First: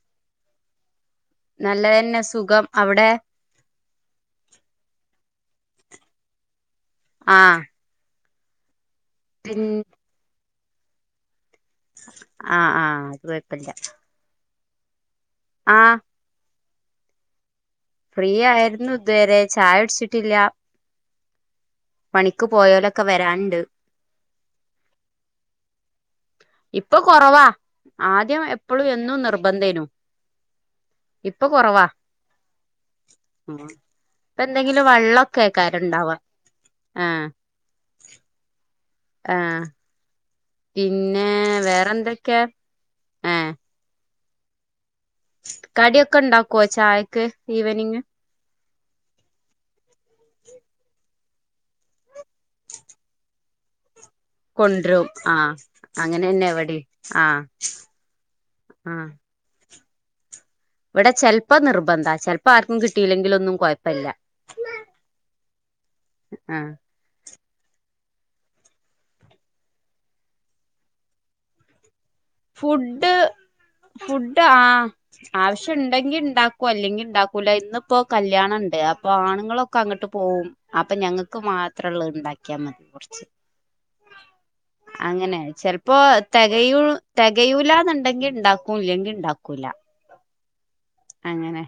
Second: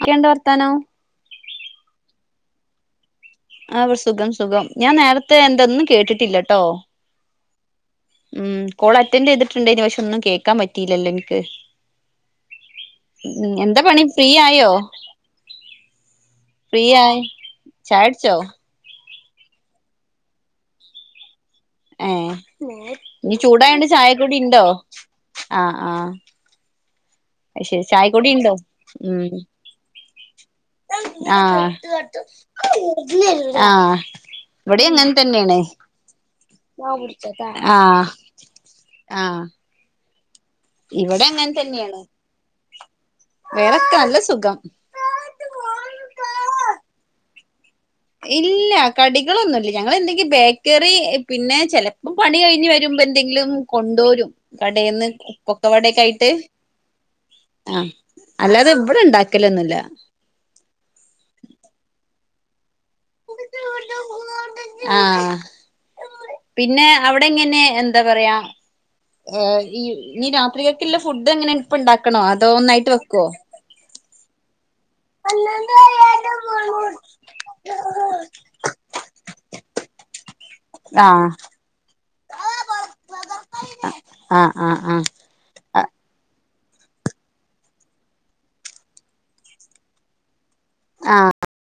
അതെന്ത് വർത്താനം നല്ലതന്നെ സുഖം അവിടെ ആ സുഖംസുഖം ഞാൻ നേരത്തെ എന്തൊന്നും കേട്ടിട്ടില്ലട്ടോ ആഹ് മ്മ് കോൾ അറ്റൻഡ് പിൻ ചെയ്തിട്ടുണ്ടേനി പക്ഷേയൊന്നും കേൾക്കാൻ പാ പറ്റിയിലല്ല എനക്ക് ആ ആ അത് കൊഴപ്പില്ല പണി ഫ്രീ [inaudible] ആ ഫ്രീയായി ഫ്രീയായിരുന്നു ഇതുവരെ ചായടിച്ചിട്ടില്ല ഏ ഇനി വരാണ്ട് ചൂടായണ്ട് ചായക്കുടിയിണ്ടോ ആ ആ ഇപ്പൊ കൊറവാ അയശേ ആദ്യം ചായക്കുടിയിണ്ടോ എപ്പളും എന്നും മ്മ് നിർബന്ധേനു ആ ഇപ്പൊ കൊറവാ ആ ഇപ്പ എന്തെങ്കിലും ഇവിടെയങ്ങനെത്തന്നെയാണ് വള്ളൊക്കെക്കാരം ഇണ്ടാവാ ആ ആ ഇവിടെ പിന്നെ വേറെന്തക്കെയാ വേറക്കെ നല്ല സുഖം കടിയൊക്കെണ്ടാക്കുവോ ചായക്ക് ഈവനിംഗ് ഇല്ല കടികളൊന്നുല്ല ഞങ്ങള് എന്തെങ്കി ബേക്കറി പിന്നെ ചെലപ്പം പണി കഴിഞ്ഞ് വരുമ്പോയെന്തെങ്കിലും കൊണ്ടുരും കൊണ്ടരും കടയിന്ന് ആഹ് പൊക്കവടൊക്കയിട്ട് അങ്ങനെന്നെ ഇവടിം ആഹ് ആ അല്ലാതെവിടെ ആഹ് ഉണ്ടാക്കലൊന്നുല്ല [unintelligible] ഇവിടെ ചെലപ്പ നിർബന്ധ ചെലപ്പ ആർ [unintelligible] കിട്ടിയില്ലെങ്കിലൊന്നും കൊഴപ്പില്ല ആഹ് ആ നേ എന്താ പറയാ ഈ രാത്രിയികൾക്കില്ല ഫുഡെങ്ങനെ ഇപ്പിണ്ടാ വെക്കണോ അതോ ഒന്നായിട്ട് ഫുഡ് വെക്കുവോ ഫുഡ് ആ ആവശ്യം ഉണ്ടെങ്കി ഉണ്ടാക്കൂ അല്ലെങ്കിൽ ഉണ്ടാക്കൂല ഇന്നിപ്പോ കല്യാണ ഉണ്ട് അപ്പൊ ആണുങ്ങളൊക്കെ അങ്ങോട്ട് പോവും അപ്പൊ ആഹ് ഞങ്ങൾക്ക് മാത്രേള്ളൂ ഉണ്ടാക്കിയാ മതി കുറച്ച് ആഹ് ആഹ് ആഹ് അങ്ങനെ ചെിലപ്പോ കയ [unintelligible] തികയൂല എന്നുണ്ടെങ്കിൽ ഉണ്ടാക്കൂല്ലെങ്കി ഉണ്ടാക്കൂല ആഹ് അങ്ങനെ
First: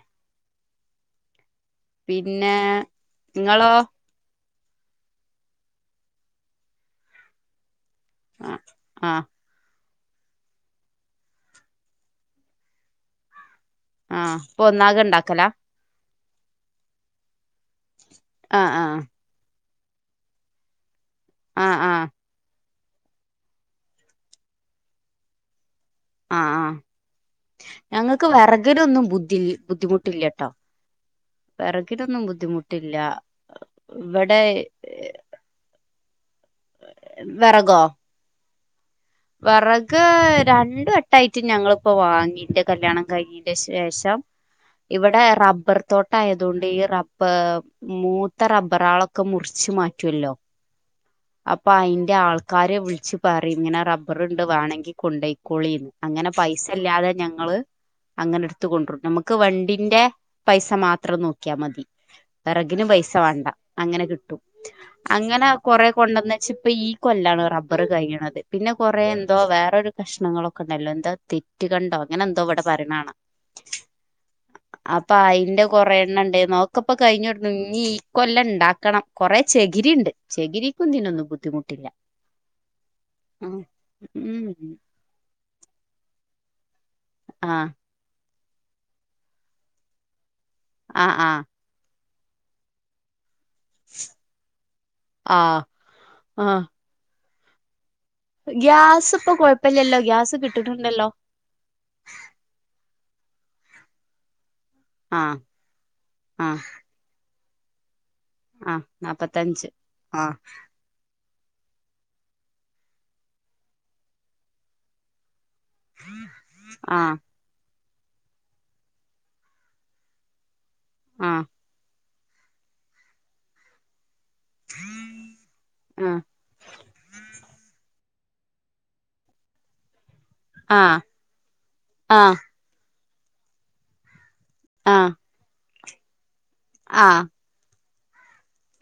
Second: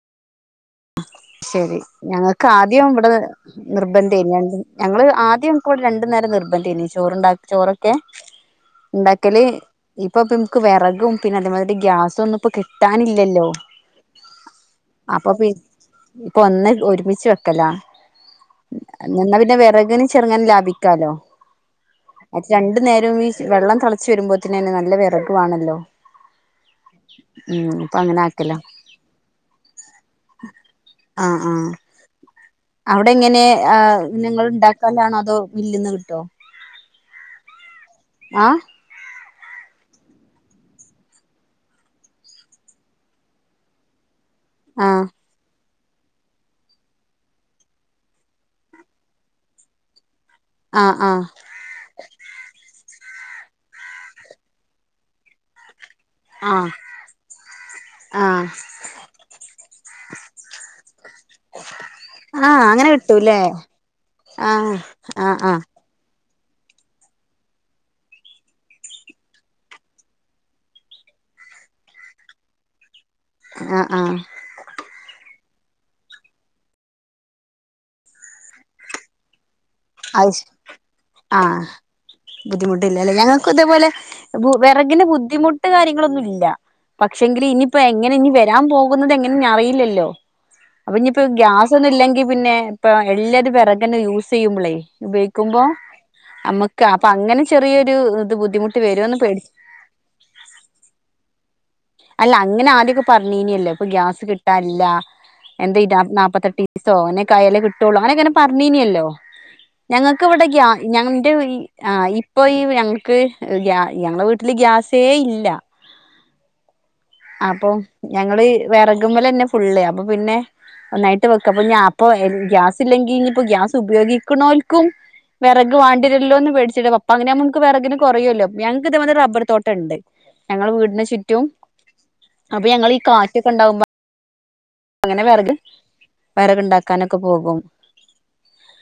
ശരി ഞങ്ങൾക്ക് പിന്നെ ആദ്യം ഇവിടെ നിങ്ങളോ നിർബന്ധം ന ഞങ്ങള് ആദ്യം നമക്കവിടെ രണ്ട് നേരം നിർബന്ധേനി ചോറുണ്ടാക്ക ചോറ് ങെ ആഹ് ആഹ് ഉണ്ടാക്കല് ഇപ്പൊ നമുക്ക് വിറകും പിന്നെ അതേമാതിരി ഗ്യാസും ഒന്നും ഇപ്പൊ കിട്ടാനില്ലല്ലോ ആഹ് അപ്പ ഒന്നാകെ അപ്പൊ ഉണ്ടാക്കല പി ഇപ്പൊ ഒന്ന് ഒരുമിച്ച് വെ കല ആഹ് ആഹ് പിന്നെ വേറെ അങ്ങനെ ചെറുങ്ങാൻ ലാഭിക്കാലോ ആഹ് ആഹ് അത് രണ്ട് നേരം ഈ വെള്ളം തിളച്ച് വരുമ്പോത്തന്നെന്ന നല്ല വിറകുവാണല്ലോ ആ ആ അങ്ങനെ ഞങ്ങൾക്ക് ആക്കലാ വിറകലൊന്നും ബുദ്ധി ബുദ്ധിമുട്ടില്ല കേട്ടോ ആഹ് ആഹ് ബുദ്ധിമുട്ടില്ല അവിടെ എങ്ങനെ ആ ഇവിടെ നിങ്ങൾ ഉണ്ടാക്കലാണോ അതോ മില്ലിന്ന് കിട്ടോ വിറകോ ആഹ് വിറക് രണ്ടും എട്ടായിട്ടും ഞങ്ങിപ്പോ വാങ്ങിക് കല്യാണം കഴിഞ്ഞിന്റെ ശേഷം ആഹ് ഇവിടെ റബ്ബർ തോട്ടായതുകൊണ്ട് ഈ റബ്ബ മൂത്ത റബ്ബറാളൊക്കെ മുറിച്ചു മാറ്റുമല്ലോ ആഹ് ആഹ് അപ്പൊ അയിന്റെ ആൾക്കാരെ വിളിച്ചു പറെം ഇങ്ങനെറബ ബറുണ്ട് വേണങ്കി കൊണ്ടയ്ക്കോളീന്ന് അങ്ങനെ പൈസ ആഹ് ഇല്ലാതെ ഞങ്ങള് അങ്ങനെ ആഹ് എടുത്ത കൊണ്ടും നമുക്ക് വണ്ടിന്റെ പൈസ മാത്രം നോക്കിയാ മതി ആഹ് വിറകിന് അങ്ങനെ പൈസ കിട്ടൂല്ലേ വേണ്ട അങ്ങനെ കിട്ടും ആഹ് ആഹ് അങ്ങനെ ആഹ് കൊറെ കൊണ്ടുന്ന് ഇപ്പ ഈ കൊല്ലാണ് റബ്ബർ കഴിയണത് പിന്നെ കുറേ എന്തോ വേറൊരു കഷ്ണങ്ങളൊക്കെ ഉണ്ടല്ലോ എന്തോ തെറ്റ്കണ്ടോ അങ്ങനെ എന്തോ ഇവിടെ പറയ്ണ കണാം ആഹ് ആഹ് അപ്പൊ അയിന്റെ കൊറെ എണ്ണണ്ട് നോക്കപ്പോ കഴിഞ്ഞോള്ളു ഇനി ഈ കൊല്ലം ഇണ്ടാക്കണം കൊറെ ചെകിരിണ്ട് അത് ശ ചെകിരിക്കൊന്നിനും ബുദ്ധിമുട്ടില്ല ഉം അതേപോലെ വിറകിന് ബുദ്ധിമുട്ട് കാര്യങ്ങളൊ ളില്ല പക്ഷെങ്കിലും ആഹ് ഇനിയിപ്പ എങ്ങനെ ഇനി വ ഞാൻ പോകുന്നത് എങ്ങനെ അറിയില്ലല്ലോ. അപ്പൊ ആഹ് ഇനിയിപ്പോ ആഹ് ഗ്യാസ് ഒന്നും ഇല്ലെങ്കി. പിന്നെ ഇപ്പൊ എല്ലാ വിറകെൻ യൂസ്യ്യുമ്പളേ ഉപയ്ക്കുമ്പോ ആഹ് ആഹ് അമ്മക് അ പ അങ്ങനെ ചെറിയെ ഗ്യാസ് ഇപ്പൊ കൊഴപ്പല്ലല്ലോ ഗ്യാസ് കിട്ടിട്ടുണ്ടല്ലോ അല്ല അങ്ങനെ ആദ്യൊക്കെ പറഞ്ഞീനല്ലോപ്പൊ ഗ്യാസ് കി അ ല്ല ആഹ് എന്തേയ്‌ [inaudible] ആഹ് നാല്പ്പത്തെട്ട് ഈസോെ കയല കിട്ടൊള്ള അങ്ങനെങ്ങനെ ആഹ് പറഞ്ഞീനല്ലോ നാപ്പത്തഞ്ച് ഞങ്ങക്ക് ആഹ് ഇവിഡെഖ്യ ന [unintelligible] ആ ഇപ്പൊ ഈ ഞങ്ങക്ക് ഗ്യ ഞങ്ങളെ വീട്ടില് ഗ്യാസേ ഇല്ല ആഹ് അപ്പൊ ഞങ്ങള് വെറകുമലെന്നെ ഫുള് അപ്പൊ പിന്നെ ഒന്നായിട്ട് ആഹ് വെക്കപ്പോ ഞ ഇപ്പൊ [unintelligible] ഗ്യാസ് ഇല്ലെങ്കി ഇഞ് ഇപ്പോ ഗ്യാസ് ഉപയോഗി ക്ക്ണോൽക്കും വെറക് വാണ്ടി ആഹ് യേരൊല്ലോന്ന് പേടിച്ചിട്ട പപ്പ അങ്ങന മുക്ക് വെറകിന് കൊറയോലോ ഞങ്ങക്ക് ഇത് പോലെ റബ്ബർ തോട്ടണ്ട് ഞങ്ങള് വീട് ന് ചുറ്റും ആഹ് ങ്ങളീ കാറ്റൊക്കെണ്ടാവുമ്പ ആഹ് അങ്ങനെ വെറക് വെറക് ഇണ്ടാക്കാനൊക്കെ ആഹ് പോകും.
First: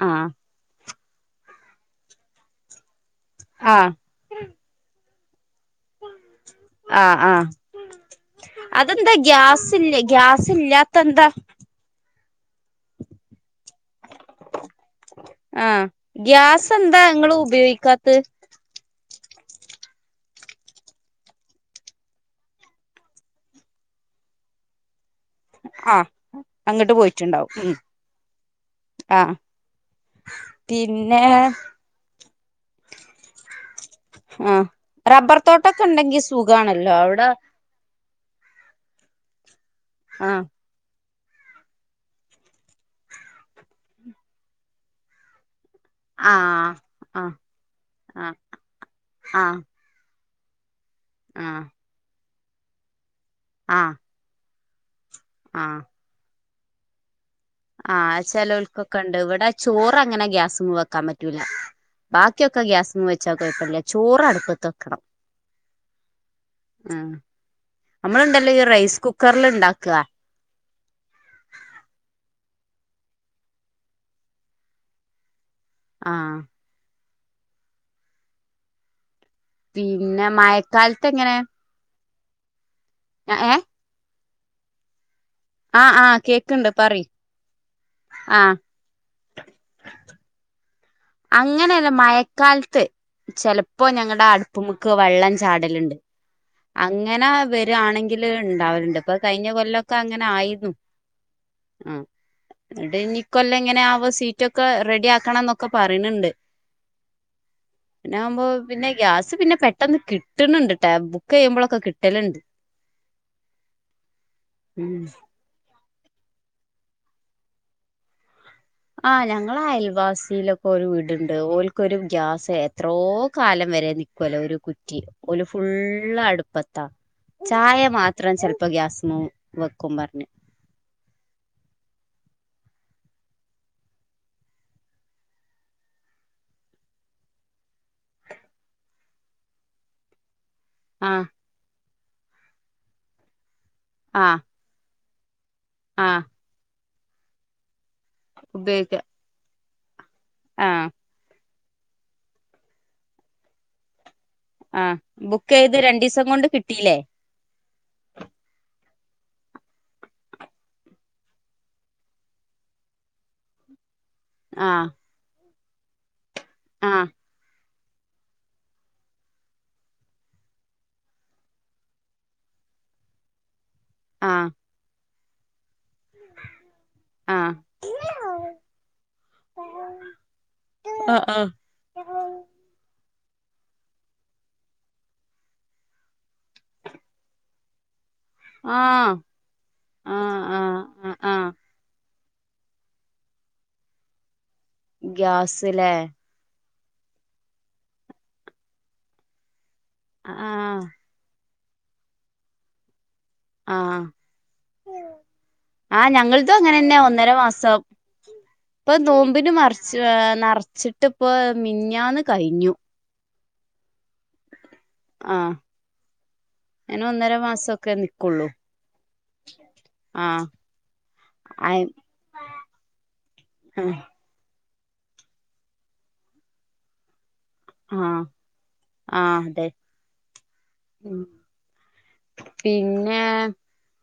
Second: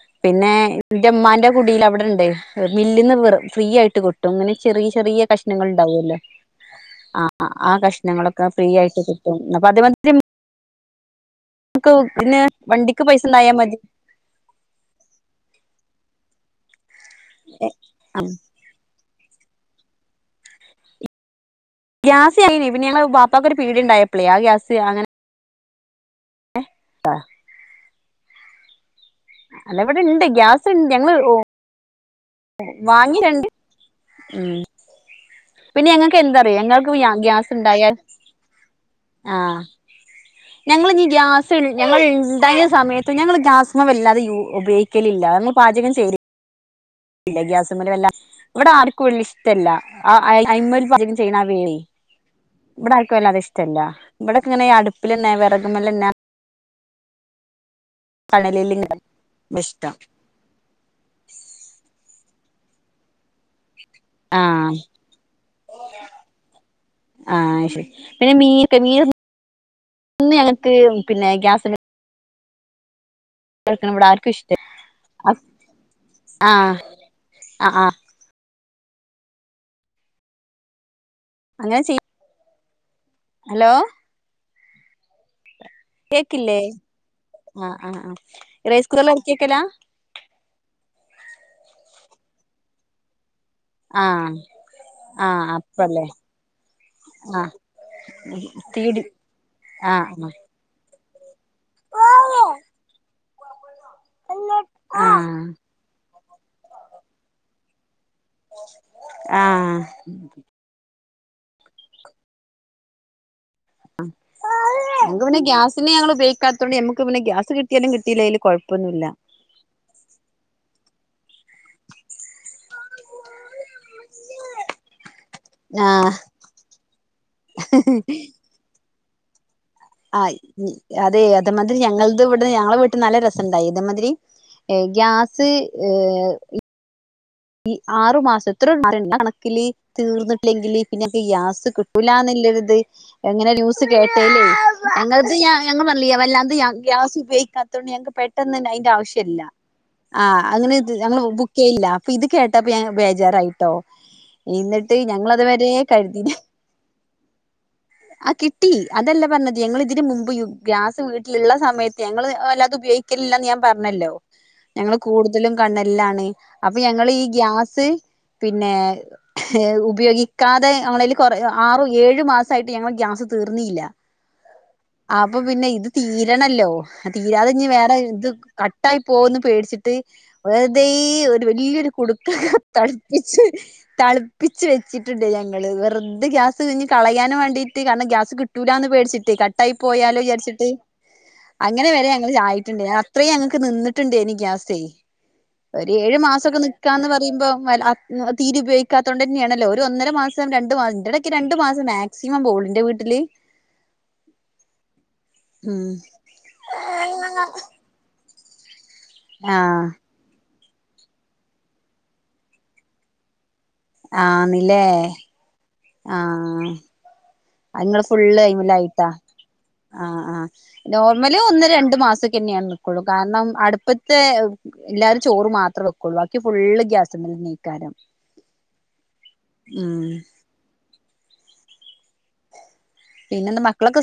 ആഹ് പിന്നേ ഇന്റെമ്മാന്റെ കുടീലവടണ്ടേ മില്ല്ന്ന് വെർ ഫ്രീ ആഹ് ആയി് കൊട്ടും ഇങ്ങനെ ചെറിയ ചെറിയ ണങ്ങൾ ഇണ്ടാവോല്ലോ ആഹ് ആ കഷ്ണങ്ങളൊക്കെ ഫ്രീ ആയിട്ട് കിട്ടും അപ്പ അത് [unintelligible] ത്തെന്താ [unintelligible] പിന്നേ വണ്ടിക്ക് പൈസണ്ടായാമതി ആഹ് ഗ്യാസ് എ ന്താ ഇങ്ങളുപയോയ്ക്കാത്ത് ഗ്യാസ് [unintelligible] പിന്നെ ഞങ്ങള് ബാപ്പാക്കൊര്പ്പീടിക ഇണ്ടായപ്ലെ ആ ഗ്യാസ് അങ്ങനെ അഹ് അങ്ങിട്ട് പോയിട്ടിണ്ടാവും ഉം ആഹ് അല്ല ഇവിടെ ഇണ്ട് ഗ്യാസ് ഇൻ ഞങ്ങള് പിന്നെ ഓ വാങ്ങി രണ്ട് ഉം ആഹ് റബ്ബർ തോട്ടൊക്കെ പിന്നെ ഞങ്ങക്ക് ഉണ്ടെങ്കി എന്താറിയൊ ഞങ്ങക്ക് സുഖാണല്ലോ അവിടെ ഗ്യാസിണ്ടായാല് ആ ആഹ് ഞങ്ങളിനി ഗ്യാസ് ഞങ്ങൾ ഇണ്ടായ സമയത്ത് ഞങ്ങൾ ഗ്യാസമ്മെ വല്ലാതെ യൂ ഉപയോഗിക്കലില്ല ആ ല്ല ഗ്യാസുമ്മല് വെല്ല ഇവിടെ ആർക്കും വല്ല്യ ആഹ് ഇഷ്ടല്ല ആ അയ് അയ്മുൽ പലരും ചെയ്യണ ആഹ് അവിയൽ ഇവ്ട അയ് ക്ക് വല്ലാതെ ഇഷ്ടല്ല ആഹ് [unintelligible] ക്ക് ഇങ്ങനെ അടു പ്പിലന്നെ ആഹ് വെറകുംമലെന്ന ആഹ് കണലില് ചെലോൾകൊക്ക ഇങ്ങനെ ഒണ്ട്. ഇവ്ടെ ഇഷ്ടം ചോറ് അങ്ങനെ ഗ്യാസ്മ വെക്കാൻ പറ്റൂല ബാ ക്ക് ഒക്ക ഗ്യാസ്മ വെ ച്ചാ കൊഴപ്പല്ല. ചോറ് ആഹ് അടുപ്പത്ത്ക്കണം. ആ ആഹ് ശരി പിന്നെ നമ്മള്ണ്ടല്ല ഈ മീനൊക്കെ റൈസ് മീൻ കുക്കറിൽ ഇണ്ടാക്ക്ആ ഒന്നും ഞങ്ങക്ക് പിന്നെ കെടക്കണ ഇവിട ആർക്കും ഇഷ്ട ആഹ് അ ആഹ് പിന്നെ മയക്കാൽ ത് ങ്ങനെ അങ്ങനെ ചെയ്യ ഹലോ ആഹ് ആഹ് കേക്കില്ലേ കേക്കണ്ട് പറയ് ആഹ് ആഹ് ആ എറൈസ് കുറല്ലേ കേക്കലാ അങ്ങനെയല്ല മയക്കാലത്ത് ചെലപ്പോ ഞങ്ങള്ട ആഹ് അടുപ്പുമ്ക്ക് വെള്ളം ആഹ് ചാടല്ണ്ട്. അപ്പല്ലേ അങ്ങന ആഹ് വരു ആണങ്കില് ഇണ്ടാവലുണ്ട്. തീടി ഇപ്പൊ കഴിഞ്ഞ കൊല്ലൊക്ക അങ്ങനെ ആഹ് ആയിരുന്നു. മ്മ് എന്ട്ട് ഇനി ഇകൊല്ലം ഇങ്ങനെ ആവ് പ്പൊ സീറ്റൊക്ക ആഹ് ആഹ് റെഡിയാക്കണം ന്നൊ പറയണണ്ട് [unintelligible] യാമ്പോ പിന്നെ ഗ്യാസ് പിന്നെ ആഹ് പെട്ടെന്ന് കിട്ട്ണണ്ട് ട്ടാ ബുക് ബുക്ക്‌ ചെയ്യുമ്പോളൊക്കെ കിട്ടല്ണ്ട് [unintelligible] ഉം പിന്ന ഞങ്ങള് ഉപയോഗിക്കാത്തൊണ്ടു ഞമ്മക്ക് പിന്ന ഗ്യാസ് കിട്ടിയാലും കിട്ടിയില്ലേലും കൊഴപ്പ ആഹ് ഞങ്ങള അയൽവാസിയി ഒരു വീട്ണ്ട് ഓൽക്ക് ഒരു ഗ്യാസ് എത്രോ കാലം വരെ നിക്യോലു ഒരു കുറ്റി ഓല് ആഹ് ഫുള്ള് അടുപ്പത്താ ചായ മാത്രം ചെൽപ്പോ ഗ്യാസുമ്മെ ആയി ഇനി അതെ അതമാതിരി ഞങ്ങളത് ഇവി ഞങ്ങളെ വീട്ടിൽ നല്ല രസണ്ടായി ഇതമാതിരി ഗ്യാസ് ഏഹ് ഈ ആറു മാസത്തി [unintelligible] തീർന്നി ല്ലെങ്കില് പിന്നൊക്കെ ആഹ് ഗ്യാസ് കിട് [unintelligible] എന്ന്ള്ളൊരിത് എങ്ങനെ ന്യൂസ്‌ ആഹ് കേട്ടേല് [unintelligible] [unintelligible] ആഹ് [unintelligible] ഗ്യാസ് ഉപയോഗിക്കാൻ- ത്തോണ്ട് ഞങ്ങക്ക് പെട്ടെന്ന് അതിന്റെ ഉപയോഗിക്ക ആവശ്യല്ല- ആ അങ്ങനെ ആഹ് ജ്ജ് ഞങ്ങള് ബുക്ക് - യ്യ്ല്ലാ- ഇത് കേട്ടപ്പോ ഞാൻ ബേജാറായിട്ടോ- എന്നിട്ട് ആഹ് ബുക്ക് ഞങ്ങളതുവരെ ചെയ്ത് രണ്ടീസം കരുതില്ല കൊണ്ട് കിട്ടീല്ലേ ആ കിട്ടി അതല്ല പറഞ്ഞത് ഞങ്ങൾ ഇതിന് മുമ്പ് ഗ്യാസ് വീട്ടിലുള്ള സമയത്ത് ഞങ്ങൾ അല്ലാതെ ഉപയോഗിക്കലില്ലന്ന് ഞാൻ പറഞ്ഞല്ലോ? ആഹ് ഞങ്ങൾ കൂടുതലും- കണ്ണലിലാണ്- അപ്പൊ ആഹ് ഞങ്ങള് ഈ ഗ്യാസ്- ത് പിന്നെ ഉപയോഗിക്കാതെ ഞങ്ങൾ കുറെ ആറു ഏഴു മാസമായിട്ട് ഞങ്ങൾ ഗ്യാസ് തീർന്നില്ല- ആ അപ്പൊ പിന്നെ ഇത് തീരണല്ലോ തീരാതെ ആഹ് ഇത് വേറെ ഇത് കട്ടായി പോകുമെന്ന് പേടിച്ചിട്ട് വെറുതെ- ആഹ് വലീയൊരു കൊടുക്ക ത പ്പിച്ച്, തളുപ്പിച്ച് വെച്ചിട്ടുണ്ട് ഞങ്ങള് വെറുതെ ഗ്യാ ത് ഇനികളയാന് വേണ്ടീ- [unintelligible] കിട്ടൂല എന്ന് ആഹ് പേടിച്ചിച്ച് കട്ടായി പോയാലോ ആഹ് എന്ന് ആഹ് വിചാരിച്ചിട്ട് ആഹ് ആഹ് ആഹ് അങ്ങനെ വരെ- അ ആയിട്ടുണ്ട് അത്രയും ഞങ്ങൾക്ക് നിന്നിട്ടുണ്ട് എനിക്ക് ഗ്യാസ് ഗ്യാസ് ഇല്ലേ നിക്കാ എന്ന് പറയുമ്പോ തീരെ ഉപയോഗിക്കാത്തതൊണ്ട് തന്നെയാണല്ലോ ഇത് ഒന്നര മാസം രണ്ട് ആഹ് മാസം ഇടക്ക് രണ്ടു മാസം മാക്സിമം ബോളിന്റെ വീട്ടില് ആ ഉം ആ ഞങ്ങടെതും അങ്ങനെ തന്നെ ഒന്നര മാസം ഇപ്പൊ നോമ്പിന് ആഹ് മറിച്ച് നിറ- വച്ചിട്ടിപ്പ മിഞ്ഞാന്ന് കഴിഞ്ഞു ആന്നില്ലേ ആഹ് ആ അങ്ങനെ ഒന്നര അത് മാസൊക്കെ നിങ്ങള് ഫുൾ നിക്കുള്ളൂ അയ്മലായിട്ട ആ ആ ആഹ് നോർമല് ഒന്ന് ആഹ് രണ്ടു മാസക്ക തന്നെയാണ് നിൽക്കുള്ളൂ കാരണം അടുപ്പത്തെ- എല്ലാരും ചോറ് മാത്രേ വെക്കുള്ളൂ ബാക്കി ഫുള്ള് ഗ്യാസ്മ്മന്നെര്ക്കും ആ ആ അതെ ഉം ഉം പിന്നെ എന്താ മക്കളൊക്കെ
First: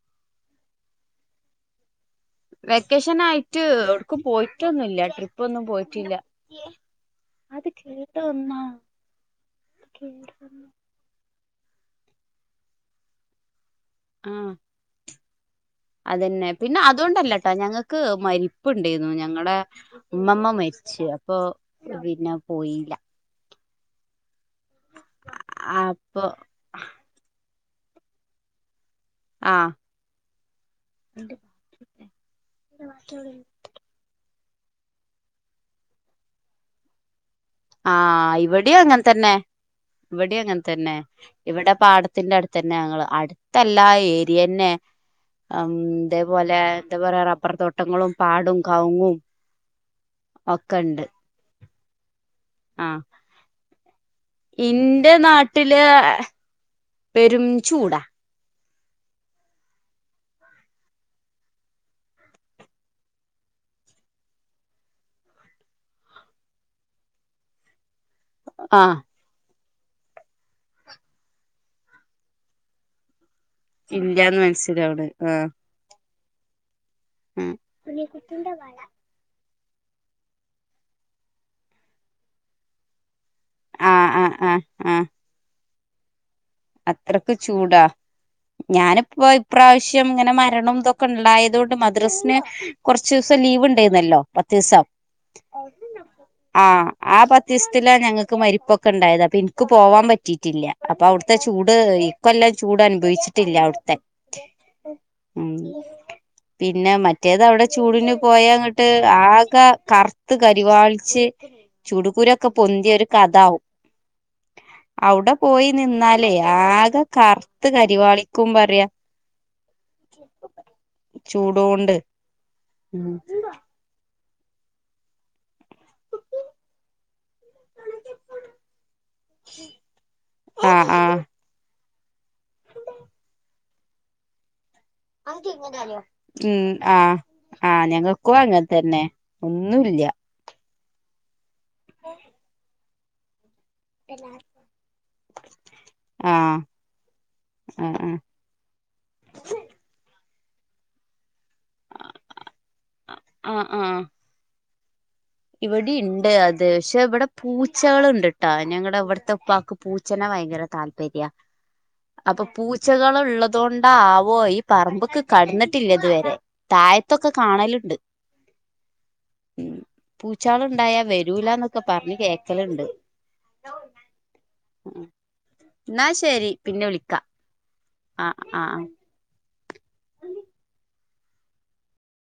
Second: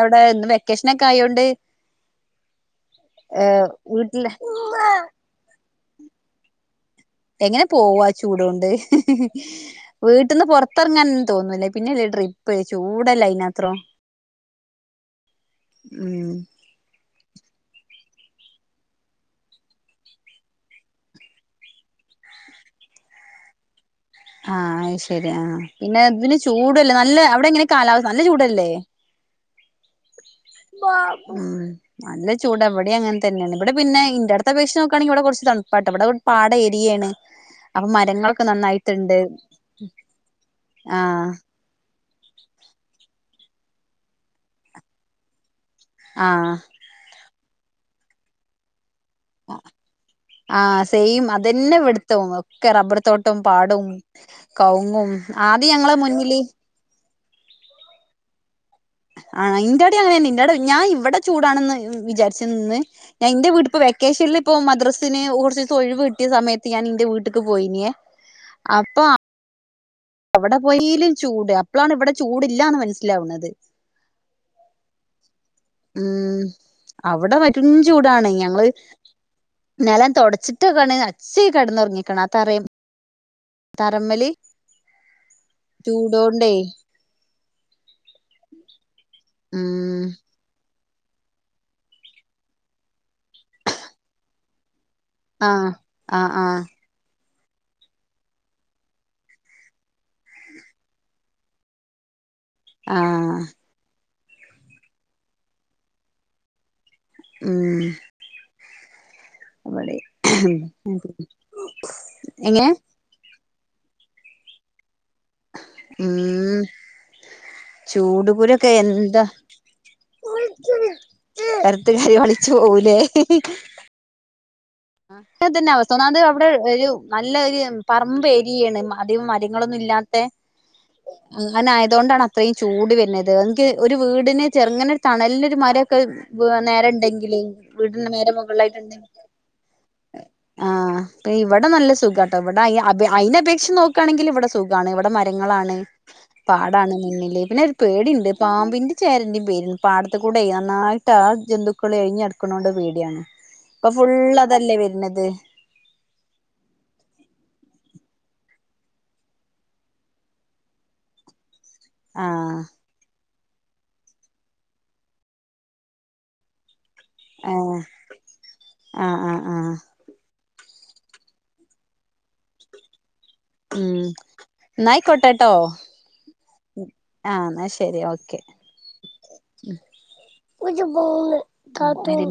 എവിടെ? ഇന്ന് വെക്കേഷനൊക്കെ ആയോണ്ട് വെക്കേഷൻ ആയിട്ട് എവിട്ക്കും വീട്ടില് പോയിട്ടൊന്നുല്ല. ട്രിപ്പ് ഒന്നും പോയിട്ട ട്ടില്ല. എങ്ങനെ പോവാ ചൂടുകൊണ്ട്? വീട്ട്ന്ന് പൊറത്തെറങ്ങാൻ തോന്നൂല. പിന്നല്ലെ ട്രിപ്പ് ചൂടല്ലേ അയ്നോത്രം. ആ ഉം അതന്നെ. പിന്നെ അതുകൊണ്ടല്ലട്ടോ ഞങ്ങ മരിപ്പ് ഇണ്ടായിരുന്നു ഞങ്ങളെ ഉമ്മമ്മ മരിച്ച് അപ്പൊ പിന്നെ പോയീല ആ അയ് ശരി ആ പിന്നെ അപ്പൊ ഇതിന് ചൂടല്ലേ നല്ല അവിടെങ്ങനെ കാലാവസ്ഥ നല്ല ചൂടല്ലേ ആഹ് ഉം നല്ല ചൂട് ഇവിടെ അങ്ങനെ തന്നെയാണ് ഇവിടെ പിന്നെ ഇന്റർ അത് വെച്ച് നോക്കാണെങ്കിൽ ഇവിടെ കുറച്ച് തണുപ്പാട്ടാ ഇവിടെ പാട ഏരിയാണ് ആ ഇവിടെ അങ്ങനെ തന്നെ ഇവിടെ അങ്ങനെ തന്നെ ആഹ് ഇവിടെ പാടത്തിന്റെ അടുത്ത് തന്നെ ഞങ്ങൾ അ അടുതല്ല ഏരിയന്നെ അം ആഹ് ഇതേപോലെ എന്താ പറ റബർ തോട്ടങ്ങളും പാടും കവുങ്ങും ആ ഒക്കെ ഉണ്ട് സെയിം അതന്നെ ഇവിടുത്തവും ഒക്കെ ആ റബർ തോട്ടം പാടും ഇന്റെ നാട്ടില് മുന്നില് പെരും ചൂടാ ആ ഇന്റോടിം അങ്ങനെന്നെ ഇന്റെടെ ഞാൻ ഇവിടെ ചൂടാണന്ന് വിചാരിച്ചു നിന്ന് ഞാൻ ഇന്റെ വീട്ടിപ്പൊ വെക്കേഷനിൽ ഇപ്പ മദ്രസിന് കുറച്ച് ഒഴിവ് കിട്ടിയ സമയത്ത് ഞാൻ ഇന്റെ വീട്ട്ക്ക് പോയിനേ ആഹ് അപ്പൊ അവിടെ പോയീലും ചൂട് അപ്പോളാണ് ഇവിടെ ചൂടില്ലാന്ന് മനസ്സിലാവുന്നത് ഇല്ല്യാന്ന് മനസ്സിലാവണ് ആഹ് ഉം അവിടെ പെരും ചൂടാണ് ഞങ്ങള് നിലം തുടച്ചിട്ട് [unintelligible] അച്ച കിടന്നുറങ്ങിക്ണ് അത്തറയും ആഹ് തറമ്മല് ആഹ് ആഹ് ആഹ് ചൂടോ അത്രക്ക് ചൂടാ ഞാന ഇ ഉം ഇപ്രാവശ്യം ഇങ്ങനെ മരണമിതെക്കെ ഉണ്ടായത് കൊണ്ട് മദ്രസിന് കുറച്ച് ദിവസം ലീവ് ഉണ്ടായിരുന്നല്ലോ പത്ത് ദിവസം ആഹ് ആഹ് പ [unintelligible] ഞങ്ങൾക്ക് മരിപ്പൊക്കെ ഉണ്ടായത് അപ്പൊ എനിക്ക് പോവാൻ പറ്റിട്ടില്ല അപ്പൊ അവിടു ചൂട് ഇത് ഇക്കെല്ലാം ചൂട് ആഹ് അനുഭവിച്ചിട്ടില്ല അവിടുത്തെ ഉം പി പിന്നെ മറ്റേത് അവിടെ ഉം ചൂടിന് പോയാട്ട് [inaudible] ആകെ ഇവിടെ കറുത്ത് കരിവാളിച്ച് ചുടുകുരൊക്കെ എങ്ങനെ പൊന്തിയ ഒരു കഥാവും അവിടെ പോയി നിന്നാൽ ഉം ആകെ കറുത്ത് കരിവാളിക്കും ചൂടുകുരൊക്കെ പറയാ. എന്താ കറുത്ത് ചൂടോണ്ട് കരുവാളിച്ച് പോവൂല്ലേ? ആ അങ്ങനെ തന്നെ അവസ്ഥ. ഒന്നാത് അവിടെ ഒരു നല്ല ഒരു പറമ്പ് ഏരിയാണ്. അധികം മരങ്ങളൊന്നും ഇല്ലാത്ത ആഹ് ആഹ് [unintelligible] അതുകൊണ്ടാണ് അത്രയും ചൂട് വരണത്. എനിക്ക് ഒരു വീടിനെ ചെറുങ്ങനെ തണലിനൊരു മരമൊക്കെ ഉം നേരെ ആഹ് ഉണ്ടെങ്കില് വീടിന്റെ നേരെ മുകളിലായിട്ടുണ്ടെങ്കി ഒന്നൂല്യ. ആഹ് ഇപ്പൊ ഇവി ഇവടെ നല്ല സുഖാട്ടോ. ഇവിടെ [unintelligible] അയിനത് വെച്ച് നോക്കുകയാണെങ്കിൽ ഇവിടെ സുഖമാണ് ഇവിടെ മരങ്ങളാണ് ആഹ് കാടാണ് മുന്നില് പിന്നെ ഒരു ആഹ് ആഹ് പേടിയുണ്ട് പാമ്പിന്റെ ചേരന്റെയും പേരുണ്ട് പാട- കൂടെ നന്നായിട്ടാ ജന്തുക്കൾ എഴഞ്ഞ് നടുക്കണ കൊണ്ട് പേടിയാണ് ആഹ് ഇപ്പൊ ആഹ് ഫുള്ള് അല്ലേ വരുന്നത് ഇവിടെ ഉണ്ട് അത് പക്ഷെ ഇവിടെ പൂച്ചകളുണ്ട് കേട്ട ഞങ്ങടെ ഇവിടത്തെ ഉപ്പാക്ക് പൂച്ചേനെ ഭയങ്കര താല്പര്യവാ അപ്പൊ ആഹ് പൂച്ചകള് ഉള്ളത് അതുകൊണ്ട് ആവോ ഈ പറമ്പ്ക്ക് കടന്നിട്ടില്ല ഇതുവരെ താഴത്തൊക്കെ ആഹ് കാണലുണ്ട് ആഹ് ആഹ് ആഹ് പൂച്ചകളുണ്ടായാ വരൂല എന്നൊക്കെ പറഞ്ഞ് കേക്കലണ്ട് ഉം എന്നാ ആയികോട്ടേട്ടോ എന്നാ ശരി പിന്നെ വിളിക്കാം എന്നാ ശ ആ ആ ആ [unintelligible]